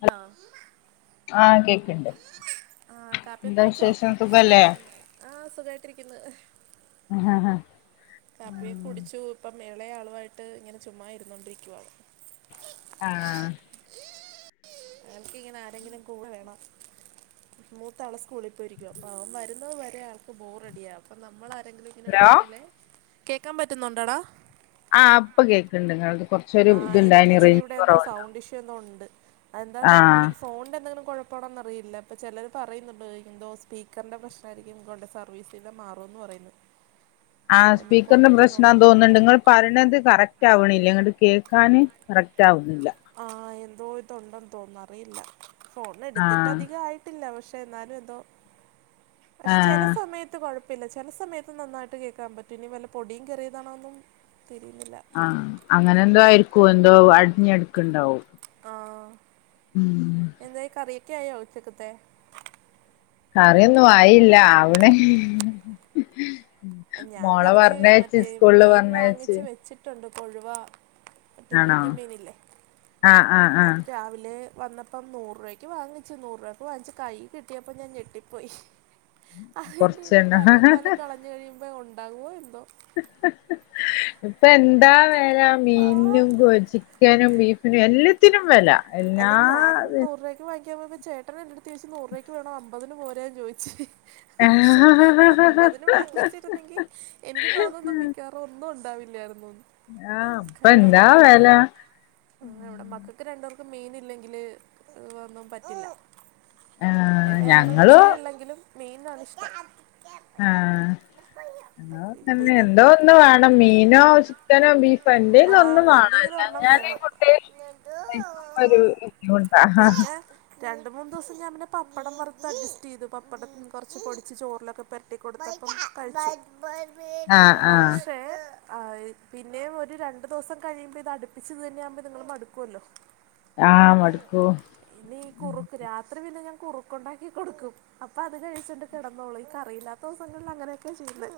Hello ആഹ് ആ cake ഇണ്ട് ആ കാപ്പിയോക്കെ കുടിച്ചോ സുഖല്ലേ ആഹ് സുഖായിട്ടിരിക്ന്ന് ഹ് ഹ.. ഹ.. ഹാ! കപ്പിയൊക്കെ കുടിച്ചു ഇപ്പം എളെയാളുവായിട്ട് ഇങ്ങനെ ചുമ്മാ ഇരുന്നാേണ്ടിരിക്കുവാ ആഹ് എൻക്കിങ്ങനെ ആരെങ്കിലും കൂടെ വേണം മൂത്താള് സ്കൂളി പോയിരിക്കുവാ അപ്പൊ അവൻ വര്ന്നത് വരെ ആൾക്ക് ബോറടിയാ അപ്പൊ നമ്മളാരെങ്കിലും ഇങ്ങനെ ഹലോ ഉണ്ടെങ്കിലേ.. കേക്കാൻ പറ്റുന്നുണ്ടോഡാ..? ആഹ് ഇപ്പം കേക്ക്ണ്ട് ങ്ങൾത് കൊർ ആഹ് എനിക്ക് ഇച്ചിരി ഇവ്ടെ എന്തോ സൗണ്ടിഷ്യൂ എന്തോ ഉണ്ട് അത് എന്താന്നർ ആഹ് നി ഫോൺന്റെ എന്തേലും കൊഴപ്പാണോന്നറിയില്ല പ്പെ ചെലെര് പറെയ്ന്ന്ണ്ട് എന്തോ സ്പീക്കർന്റെ പ്രശ് അതായിരിക്കും കൊണ്ട് സർവീസിന്റെ മറൂന്ന് പറയ്ന്നെ ആഹ് സ്പീക്കറിന്റെ പ്രേശ്നമാണെന്ന് തോന്നുന്നുണ്ട്. പ റീണത് കറക്റ്റാവ്ണില്ല ഇങ്ങട്ട് കേൾക്കാന് കറക്റ്റാവുന്നില്ല ആഹ് എന്തോ ഇതുണ്ടെന്ന് തോന്നുന്ന് അറിയില്ല ഫോണെട്ത്ത്ട്ട് ആഹ് അധികായ് ത്തില്ല പക്ഷെ എന്നാലും എന്തോ പക്ഷെ ചെലെ ആഹ് സമയെത്ത് കൊഴ പിന്നെ ചെല സമയത്ത് നന്നായിട്ട് കേക്കാം പറ്റും ഇനി വല്ല പൊടിയും കേറിയതാതാണോന്നും തിരിയുന്നില്ലാ ആഹ്. അങ്ങനെ എന്തോ ആയിരിക്കും എന്തോ അടഞ്ഞുകിടക്കുന്നുണ്ടാവും! ആഹ് ഉം.. എന്തായ് കറിയൊക്കെ ആയോ ഉച്ചക്കത്തേ? കറ്യൊന്നും ആയില്ല ആവ്ണ് ഞാൻ കൊറച്ചു മറ്റേ മീൻ പറഞ്ഞയച്ച് വാങ്ങിച്ചു വെച്ചിട്ടുണ്ട് കൊഴുവാ മറ്റേ ആണോ കുഞ്ഞും മീന്ല്ലേ ആഹ് ആഹ് അത് രാവ്‌ലേ വന്നപ്പം നൂറ് രൂപയ്ക്ക് വാങ്ങിച്ച് നൂറ് രൂപക്ക് വാങ്ങിച്ച് കയ്യീ കിട്ടിയപ്പോ ഞാൻ ഞെട്ടിപ്പോയ് അതിന്റെ കൊറച്ചെണ്ണം തലയുംവാലും കളഞ്ഞു കഴിയുമ്പോ ഉണ്ടാകുവോ എന്തോ? ഇപ്പ എന്താ വെലാ ആ മീൻനും കാെജി ചിക്കാനും ബീഫിനും എല്ലാം! ത്തിനും വെലാ അല്ല ഞാൻ നൂറ് രൂപയ്ക്ക് വാങ്ങിക്കാൻ പോയപ്പോ ചേട്ടൻ എന്റെ അടുത്ത് ചോയ്ച്ച് നൂറ് രൂപയ്ക്ക് വേണോ അമ്പതിന് പോരേന്ന് ചോയ്ച്ച് പക്ഷെ ആഹ് അമ്പതിന് വാങ്ങിച്ചി എങ്കിൽ എനിക്ക് തോന്നുന്നു മിക്കവാറും ഒന്നും ഉണ്ടാവില്ലായിരുന്നു. ഇപ്പൊ കാര്യം വ്ടെ എന്താ മക്കക്ക് വെല ഉം ഇവ്ടെ മക്കക്ക് രണ്ട് പേർക്കും മീനില്ലെങ്കില് ഒന്നും പറ്റില്ലാ ആഹ് ഇളയാള് ഞങ്ങളും ഇച്ചിരിള്ളെങ്കിലും മീൻ ആണ് ഇഷ്ടം ആഹ് ഞങ്ങളും ഇപ്പ തന്നെ എന്തോ ഇനിയിപ്പം ഒന്ന് മീനോ ചിക്കനോ ബീഫോ ആ എന്തല് ഒന്നും വേണം എന്തെങ്കിലും ഒരെണ്ണം അലഞ്ഞെല് വേണം കുട്ടി കഴിക്കുമ്പോ ഒരു ബുദ്ധിമുട്ടാ രണ്ടു മൂന്ന് ദിവസം ഞാൻ പിന്നെ പപ്പടം വർത്തഡ്ജസ്റ്റെയ്തു പപ്പടം കൊറച്ച് പൊടിച്ച് ചോർലൊക്കെ പെര്റ്റി കൊട്ത്തപ്പം കഴിച്ചു ആഹ് ആഹ് പക്ഷെ ആഹ് പിന്നേം ഒര് രണ്ട് ദിവസം കഴിയുമ്പ ഇതട്പ്പിച് ഇത് തന്നെയാവുമ്പോ ഇത്ങ്ങള് മട്ക്കുവല്ലോ ആഹ്.. മടുക്കും! ഇനി ഈ കുറുക്ക് രാത്രി പിന്നെ ഞാൻ കുറുക്കുണ്ടാക്കി കൊട്ക്കും അപ്പൊ അത് കഴിച്ചിട്ട് കിടന്നോളും ഈക്കറിയില്ലാത്ത ദിവസങ്ങളിൽ അങ്ങനെയൊക്കെ ചെയ്യേന്നേ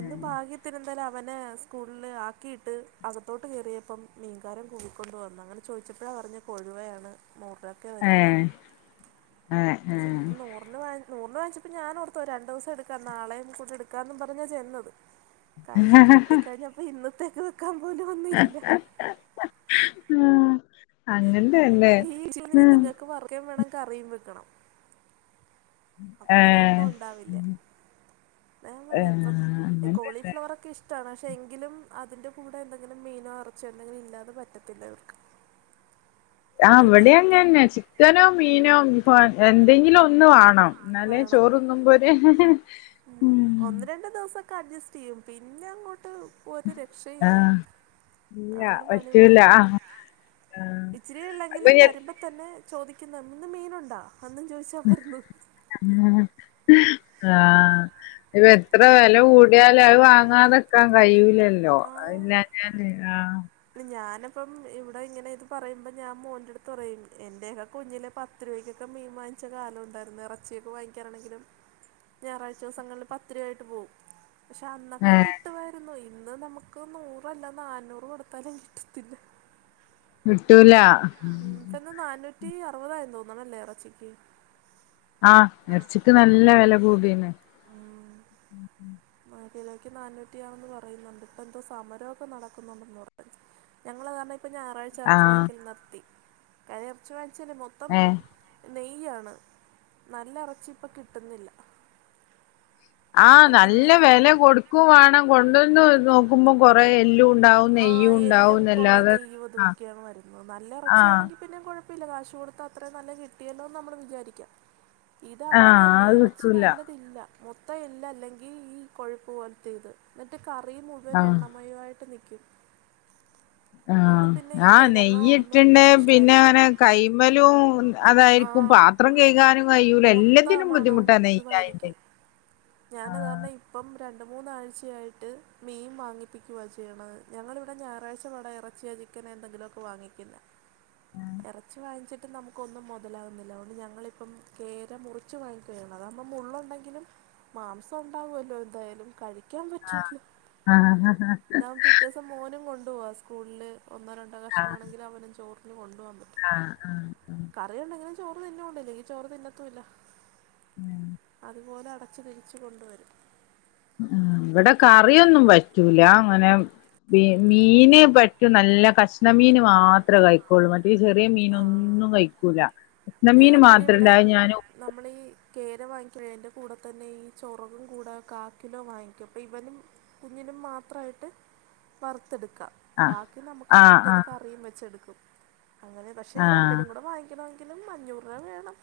ഇന്ന് ഭാഗ്യത്തിന് എന്തായാലും അവന് സ് സ്കൂളിൽ ആക്കിയിട്ട് അകത്തോട്ട് കയറിയപ്പം മീൻകാരൻ കൂവിക്കൊണ്ട വന്നു അങ്ങനെ ചോദിച്ചപ്പോഴാണ് പറഞ്ഞെ കൊഴുവയാണ് നൂർരൂപക്കെ ഏഹ് തരുവൊള്ളെന്ന് ഏഹ് ചെന്ന് ഏഹ് നൂ നൂർനു വാങ്ങി നൂർനു വാങ്ങിച്ചപ്പോ ഞാനോർത്തു ഒര് രണ്ട് ദിവെസം എട്ക്കാ നാളെയും കൂടെ എട്ക്കാന്നും പറഞ്ഞാ ചെന്നത് കയ്യീ കിട്ടിക്കഴിഞ്ഞപ്പോ ഇന്നത്തേക്ക് വെക്കാം പോലും ഒന്നും ഇല്ലാ ആഹ് അങ്ങൻ തന്നെ ഉം ക്കേം വേണം കറിയും വെക്കണം അപ്പൊ പിന്നെ ഒന്നും ഉണ്ടാവില്ല്യാ അതാ ഞാൻ ഏഹ് പറഞ്ഞെ ഇപ്പം ഏഹ് അങ്ങനെന്നെ കോളിഫ്ലവറൊക്കെ ഇഷ്ട്ടാണ് പക്ഷെ എങ്കിലും അതിൻ്റെ കൂടെ എന്തെങ്കിലും മീനോ എറച്ചിയൊ എന്തെങ്കിലും ഇല്ലാതെ പറ്റത്തില്ല ഇവർക്ക്. ആ പിന്നൽ ഇവടിം അങ്ങന്നെ ചിക്കനോ ഉം മീനോ ബീഫോ എന്തെങ്കിലും ഒന്ന് വാണം ഇന്നാലേ വേണം ചോറു [unintelligible] ഉം ഒന്ന് രണ്ട് ദിവസൊക്കെ അഡ്ജ്സ്റ്റ് ചെയ്യും പിന്നെ അങ്ങോട്ട് ഒരു രക്ഷയൂല്ല ആഹ് ഇല്ല ആള് പണി പറ്റൂല മുടക്കും ആഹ് ഇച്ചിരി അപ്പൊ ഇള്ളെങ്കിലും വരുമ്പ തന്നെ ചോദിക്ക്ന്നെ ഇന്ന് മീനുണ്ടാ അന്നും ചോയ്ച്ചാ വര്ന്ന് ഉം ആഹ് ഇപ്പ എത്ര വെല കൂ [unintelligible] അത് വാങ്ങാതെ നിക്കാൻ കഴിയൂലല്ലോ അത് ആഹ് പിന്നെ [unintelligible] ആഹ് ഞാനപ്പം ഇവിടെ ഇങ്ങനെ ഇത് പറയ്മ്പോ ഞാൻ മോൻ്റെട്ത് പറയും എൻ്റെക്കെ കുഞ്ഞിലെ പ [unintelligible] രുവക്കൊക്കെ മീൻ വാങ്ങിച്ച കാലം ഒണ്ടായിരുന്നു എറച്ചിയൊക്കെ വാങ്ങിക്കാനാണെങ്കിലും ഞായറാഴ്ചൂസങ്ങളില് പത്ത് രൂവായിട്ട് പോവും പക്ഷെ അന്നൊക്കെ ഏഹ് കിട്ടുവാരുന്നു ഇന്ന് നമുക്ക് നൂറല്ല നാനൂറ് കൊട് ത്താലും കിട്ടത്തില്ല കിട്ടൂല ഉം ഇപ്പന്ന് നാന്നൂറ്റി അർവതായെന്ന് തോന്നുണല്ലേ എറച്ചിക്ക് ആഹ് എർച്ചിക്ക് നല്ല വെല കൂടീണ്. മാ കിലോയ്ക്ക് നാന്നൂറ്റിയാണേന്ന് പറയ്ന്ന്ണ്ട് ഇപ്പ എന്തോ സമരോക്ക നടക്കുന്നൊണ്ടെന്നു [unintelligible] ഞങ്ങള [unintelligible] ഇപ്പ ഞായറാഴ്ച എറച്ചി ആഹ് വാങ്ങിക്കല് നിർത്തി കാര്യം എറച്ചി വാങ്ങിച്ചാല് മൊത്തം ഏ നെയ്യാണ് നല്ല എറച്ചി ഇപ്പ കിട്ട്ന്നില്ല ആഹ് നല്ല പിന്നെ വെല കൊട്ക്കും വാണം കൊണ്ടന്ന് നോക്കുമ്പം കൊറെേ എല്ലും ഇണ്ടാവും. ആഹ് എല്ലും കൊറേ നെയ്യും ഇതും ആഹ് ഒക്കെയാണ് വരുന്നത് നല്ല ആഹ് എറച്ചിയാണെങ്കി പിന്നേം കൊഴപ്പല്യ കാശ് കൊടുത്താ അത്രയും നല്ലത് കിട്ടിയല്ലോന്ന് നമ്മള് വിചാരിക്ക ഇത് ആഹ് അങ്ങനെയല്ല അത് എറച്ചി കിട്ടൂല നല്ലതില്ല മൊത്തം എല്ല് അല്ലെങ്കി ഈ കൊഴുപ്പ് പോൽത്ത ഇത് ഇന്നിട്ട് കറി മുഴുവൻ ആഹ് എണ്ണമയൊ ആയിട്ട് നിക്കും. ആഹ് ആഹ് നെയ്യ് ഇറ്റിണ്ട് ഇടാൻ പിന്നെ ഇഷ്ടമല്ല അങ്ങനെ കയ് മേലും ആ അതായിരിക്കും പാത് ത്രം കയ്കാനും കയ്യൂല മൊത്തം എല്ലത്തിനും ആ ബുദ്ധിമുട്ടാ നെയ്യായ്ണ്ടെ ഞാനതാരണം ഇപ്പം രണ്ട് മൂന്നാഴ്ചയായിട്ട് മീൻ വാങ്ങിപ്പിക്കുവാ ചെയ്ണത്. ഞങ്ങളിവിടെ ഞായറാഴ്ച ഇവടെ എറച്ചിയോ ചിക്കനൊ എന്തെങ്കിലോക്കെ വാങ്ങിക്കിന്നേ എറച്ചി വാങ്ങിച്ചി [unintelligible] നമുക്കൊന്നും മുതലാവ്ന്നില്ല അതൊണ്ട് ഞങ്ങളിപ്പം കേര മുറിച്ച് വാങ്ങിക്കാ ചെയ്യുന്നേ അതാവുമ്പോ മുള്ളൊണ്ടെങ്കിലും മാംസം ഉണ്ടാവുല്ലോ എന്തായാലും കഴിക്കാൻ പറ്റൂല്ലോ ആഹ് ആഹ് ഞാം പിൻ റ്റോസം മോനും കൊണ്ടുവ്വ സ്കൂൾല് ഒന്നോ രണ്ടോ കഷ്ണാണെങ്കില് അവനും ചോറ്ന് കൊണ്ടുവാൻ പറ്റും. ആഹ് ആഹ് ആഹ് അറിയുണ്ടെങ്കിലേ ചോറ് തിന്നുള്ളൂ ഇല്ലെങ്കി ചോറ് തിന്നത്തൂല്ല ആഹ് അത്പോലെ അട [unintelligible] തിരിച്ച് കൊണ്ട് വരും ഉം ഇവടെ കറി ഒന്നും പറ്റൂല ങ്ങനെ [unintelligible] മീന് പറ്റും നല്ല കഷ്ണ മീന് മാത്രേ കഴിക്കുള്ളൂ മ ഈ ചെറിയ ആ മീനൊന്നും കഴിക്കൂല്ല നെമ്മീന് മാത്രല്ലേ അത് ഞാനു നമ്മളീ കേര വാങ്ങിക്ക്ണേൻ്റെ കൂടെ തന്നെ ഈ ചൊറകും കൂടെ കാക്കിലോ വാങ്ങിക്കും പ്പ ഇവനും കുഞ്ഞിനും മാത്രായിട്ട് വറ്ത്തെട്ട്ക്കാ ആ ബാക്കി നമ്ക്ക് ആ ആ മറ്റെത് കറിയും വെച്ചെട്ക്കും അങ്ങനെ പക്ഷെ ആ രണ്ടിനും കൂടെ വാങ്ങിക്കെണമെങ്ങിലും അഞ്ഞൂറ്പ വേണം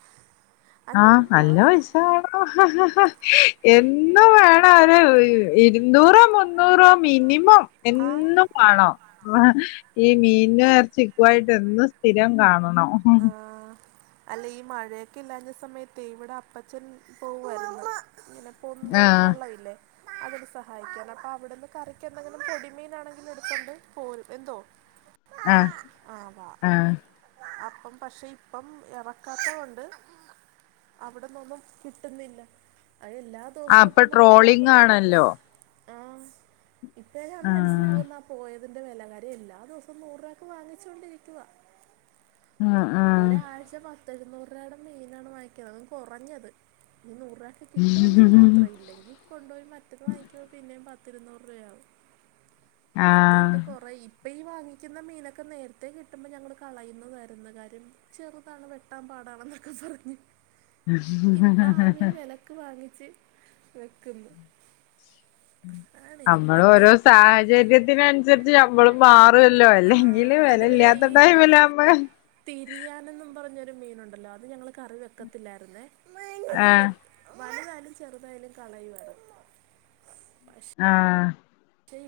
ആഹ് അഞ്ഞൂറ് നല്ല പോരാ പൈസ വേണം എന്നും വേണം ഒര് ഇര്ന്നൂറോ മുന്നൂറോ മിനിമം ആ എന്നും വേണം ഈ മീൻനും എർച്ചിക്കുവായിട്ട് എന്നും സ്ഥിരം കാണണം ആഹ് അല്ല ഈ മഴെയെക്കെ ഇണ്ടായ്‌ര്ന്ന സമയത്തേ ഇവിടെ അപ്പച്ചന് പോവായിര്ന്നു ങ്ങെനെ പൊന്ത് ആ വെള്ളവില്ലേ അതൊരു സഹായിക്കാന് അപ്പോ അവിടന്ന് കറിക്കെന്തെങ്കിലും പൊടിമീനാണെങ്കിലും എടുതോണ്ടു പോരും എന്തോ ആ ആ പോം ആ അപ്പ് പക്ഷെ ഇപ്പം എറക്കാത്തതോണ്ട് അവിടന്നൊന്നും കിട്ടുന്നില്ല അയ് എല്ലാം ആ ദോവസോം ഇപ്പൊ ഇപ്പം നൂറുരൂപാക്ക് ട്രോളിങ് നൂറുരൂപാക്ക് ആണല്ലോ ഇപ്പഴാണ് ആ മനസ്സിലാകുന്ന ആ പോയതിൻ്റെ വെലകാര്യം എല്ലാ ദിവസോം നൂറുരൂപാക്ക് വാങ്ങിച്ചോണ്ടിരിക്കുവാ ആ ഒരാഴ്ച് പത്ത് എഴുന്നൂറാടെ മീനാണ് വാങ്ങിക്കണത് അതും കൊറഞ്ഞത് ഇനി നൂറ് രൂപാ കിട്ടുവെങ്കി മാത്രം ഇല്ലെങ്കി കൊണ്ടോയി മറ്റത് വാങ്ങിക്കുമ്പോ പിന്നേം പത്തിഇരുന്നൂറ് രൂപയാവും ആഹ് മറ്റേട്ട് കൊറേ ഈ ഇപ്പൊ ഈ വാങ്ങിക്കുന്ന മീനൊക്കെ നേരത്തെ കിട്ടുമ്പോ ഞങ്ങള് കളയുന്നതായിരുന്നു കാര്യം ചെറുതാണ് വെട്ടാൻപാടണെന്നൊക്കെ പറഞ്ഞ് ഇപ്പ ആ മീൻ വെല ക്ക് വാങ്ങിച്ച് വെക്ക്ന്ന് അമ്മള് ഓരോ സാഹചര്യത്തിന് ഇത്‌ ഞമ്മള് മാറുവല്ലോ ആ, അല്ലെങ്കില് അതുപോലെ വെലയില്ലാത്ത ഈ ടൈമിലാവുമ്പഴ് തിരിയാനെന്നും പറഞ്ഞൊരു മീനൊണ്ടല്ലോ അത് ഞങ്ങള് കറി വെക്കത്തില്ലാരുന്നേ അത് എ ആഹ് വലുതായാലും ചെറുതായാലും കളയുവായിരുന്നു ആ ശരി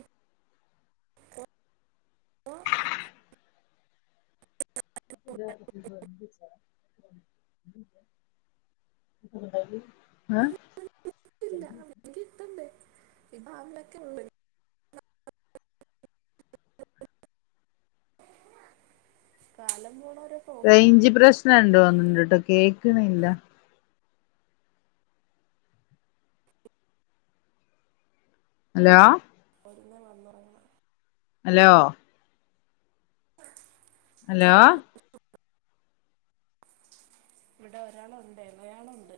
[inaudible] [inaudible] [unintelligible] എഹ് [inaudible] കാലംപോണൊരു പൊ റേയ്ഞ്ച് പ്രശ്നം ഉണ്ടോന്നോന്നണിട്ട്ണ്ടോ കേക്കണില്ല ഹലോ ഒരുങ്ങിവന്നോളണം ഹലോ ഹലോ [unintelligible] ഇവ്ടെ ഒരാളൊണ്ടായിരുന്നു അയാളൊണ്ട്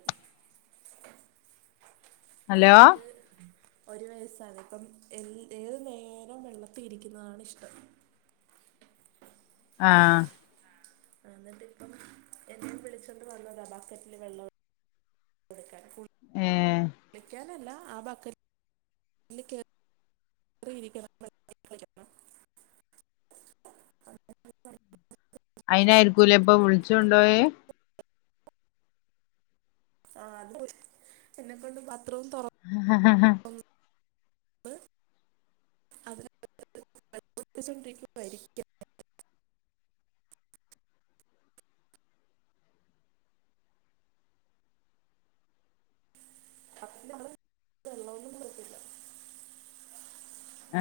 ഹലോ അത് ഒരു വയസ്സാണിപ്പം എല്ല് ഏതുനേരവും വെള്ളത്തി ഇരിക്കുന്നതാണിഷ്ട്ടം ആ ആ എന്നിട്ടിപ്പം എന്നെ വിളിച്ചോണ്ടുവന്നതാ ബക്കറ്റില് വെള്ളം കൊടുക്കാൻ കുളി ഏഹ് കുളിക്കാനല്ല ആ ബക്കറ്റ് ഒന്നുകേ റിയിരിക്കണം അയ്നായിരിക്കൂലേ ഇപ്പൊ വിളിച്ചോണ്ടോയേ ആ അത് എന്നെക്കൊണ്ടു ബാത്റൂം തൊറ ഹ ഹ ഹ ഹാ [unintelligible] കപ്പിലവള് വെള്ളൊന്നും കൊടുത്തില്ല ആ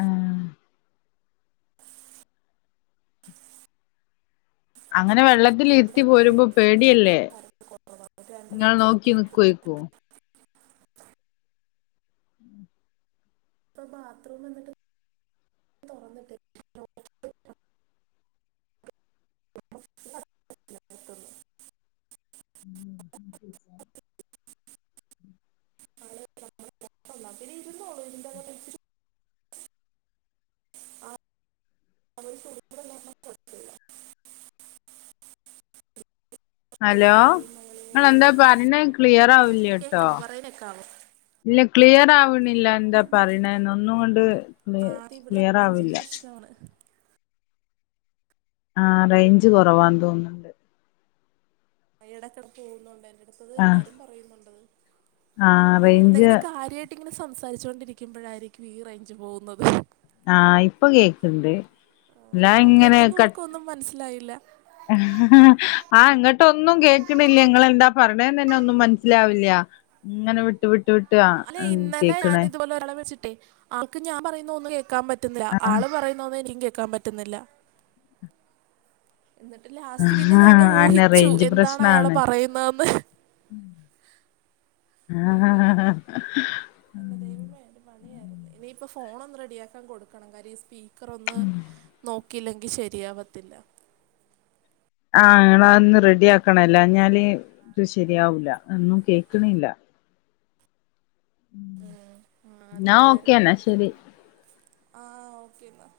അങ്ങനെ വെള്ളത്തിലിരിത്തിപോരുമ്പോ പേടി ട്ടിയല്ലേ ഇങ്ങള് നോക്കിനിക്കോ ഇപ്പൊ ഇപ്പൊ ബാത്റൂമെന്നിട്ട് എടുത്തുന്നു [inaudible] [unintelligible] ആഹ് [inaudible] ഹലോ പനിയും അങ്ങനെ ങ്ങൾ ഇങ്ങനെ എന്താ ഇങ്ങനെ പറഞ്ഞേ ക്ലിയർ ആവല്ലാട്ടോ കേൾക്കാമോ പറയുന്നൊക്കെ ആവും ഇല്ല ക്ലിയർ ആവ്ണില്ല എന്താ പറയുണെന്ന് ഒന്നുങ്ങണ്ട് ആദ്യം ഇവിടെ ക്ലിയർ ആവില്ല [inaudible] ആഹ് റേഞ്ച് കുറവാന്ന് തോന്നുന്നു എടെക്കെടക്ക് പോകുന്നുണ്ട് എൻ്റടുത്തത് ആ എല്ലാരും പറയുന്നുണ്ട് ആ അയിന് റേഞ്ച് എന്തെങ്കിലും കാര്യ സംസാരിച്ചു കൊണ്ടിരിക്കുമ്പോഴായിരിക്കും ഈ റേഞ്ച് പോകുന്നത് ആഹ് ഇപ്പൊ കേക്ണ്ട് ആഹ് അപ്പൊ കേൾക്കുന്നവർക്ക് ഒന്നും മനസ്സിലായില്ല ആഹ് ഇങ്ങട്ട് ഒന്നും കേൾക്കുന്നില്ല ഇങ്ങള് പറയുന്നത് എന്താ പറയുന്നേ എന്ന് തന്നെ മനസ്സിലാവുന്നില്ല ഇങ്ങനെ വിട്ട് വിട്ട് വി ആ അല്ലെ ഇന്നലെ ഞാൻ ഇതുപോലെ ഒരാളെ വിളിച്ചിട്ടേ ആൾക്ക് ഞാൻ പറയുന്ന ഒന്നും കേൾക്കാൻ പറ്റുന്നില്ല ആ ആൾ പറയുന്ന [unintelligible] കേക്കാൻ പറ്റുന്നില്ല എന്നിട്ട് ആ ലാസ്റ്റ് പിന്നെ ഞാൻ ആണ് ഊഹിച്ചു എന്താണ് അയാള് പറയുന്നതെന്ന് ആഹ് അങ്ങനെ ആഹ് ആഹ് എന്റെ ദൈവം എന്റെ പണിയായിരുന്നു ഇനിയിപ്പൊ ഫോണ് ഒന്ന് റെഡിയാക്കാൻ കൊടുക്കണം കാര്യം ഈ സ്പീ ക്കറൊന്ന് നോക്കിയില്ലെങ്കി ശരിയാവത്തില്ലാ ആഹ് അതൊന്ന് റെഡി ആകണം അല്ലാഞ്ഞാല് ഇത് ശെരിയാവില്ല ഒന്നും കെക്ക്ണില്ല ഉം ന്നാ ഓക്കേന്നാ ശരി ആഹ് ഓക്കെന്നാ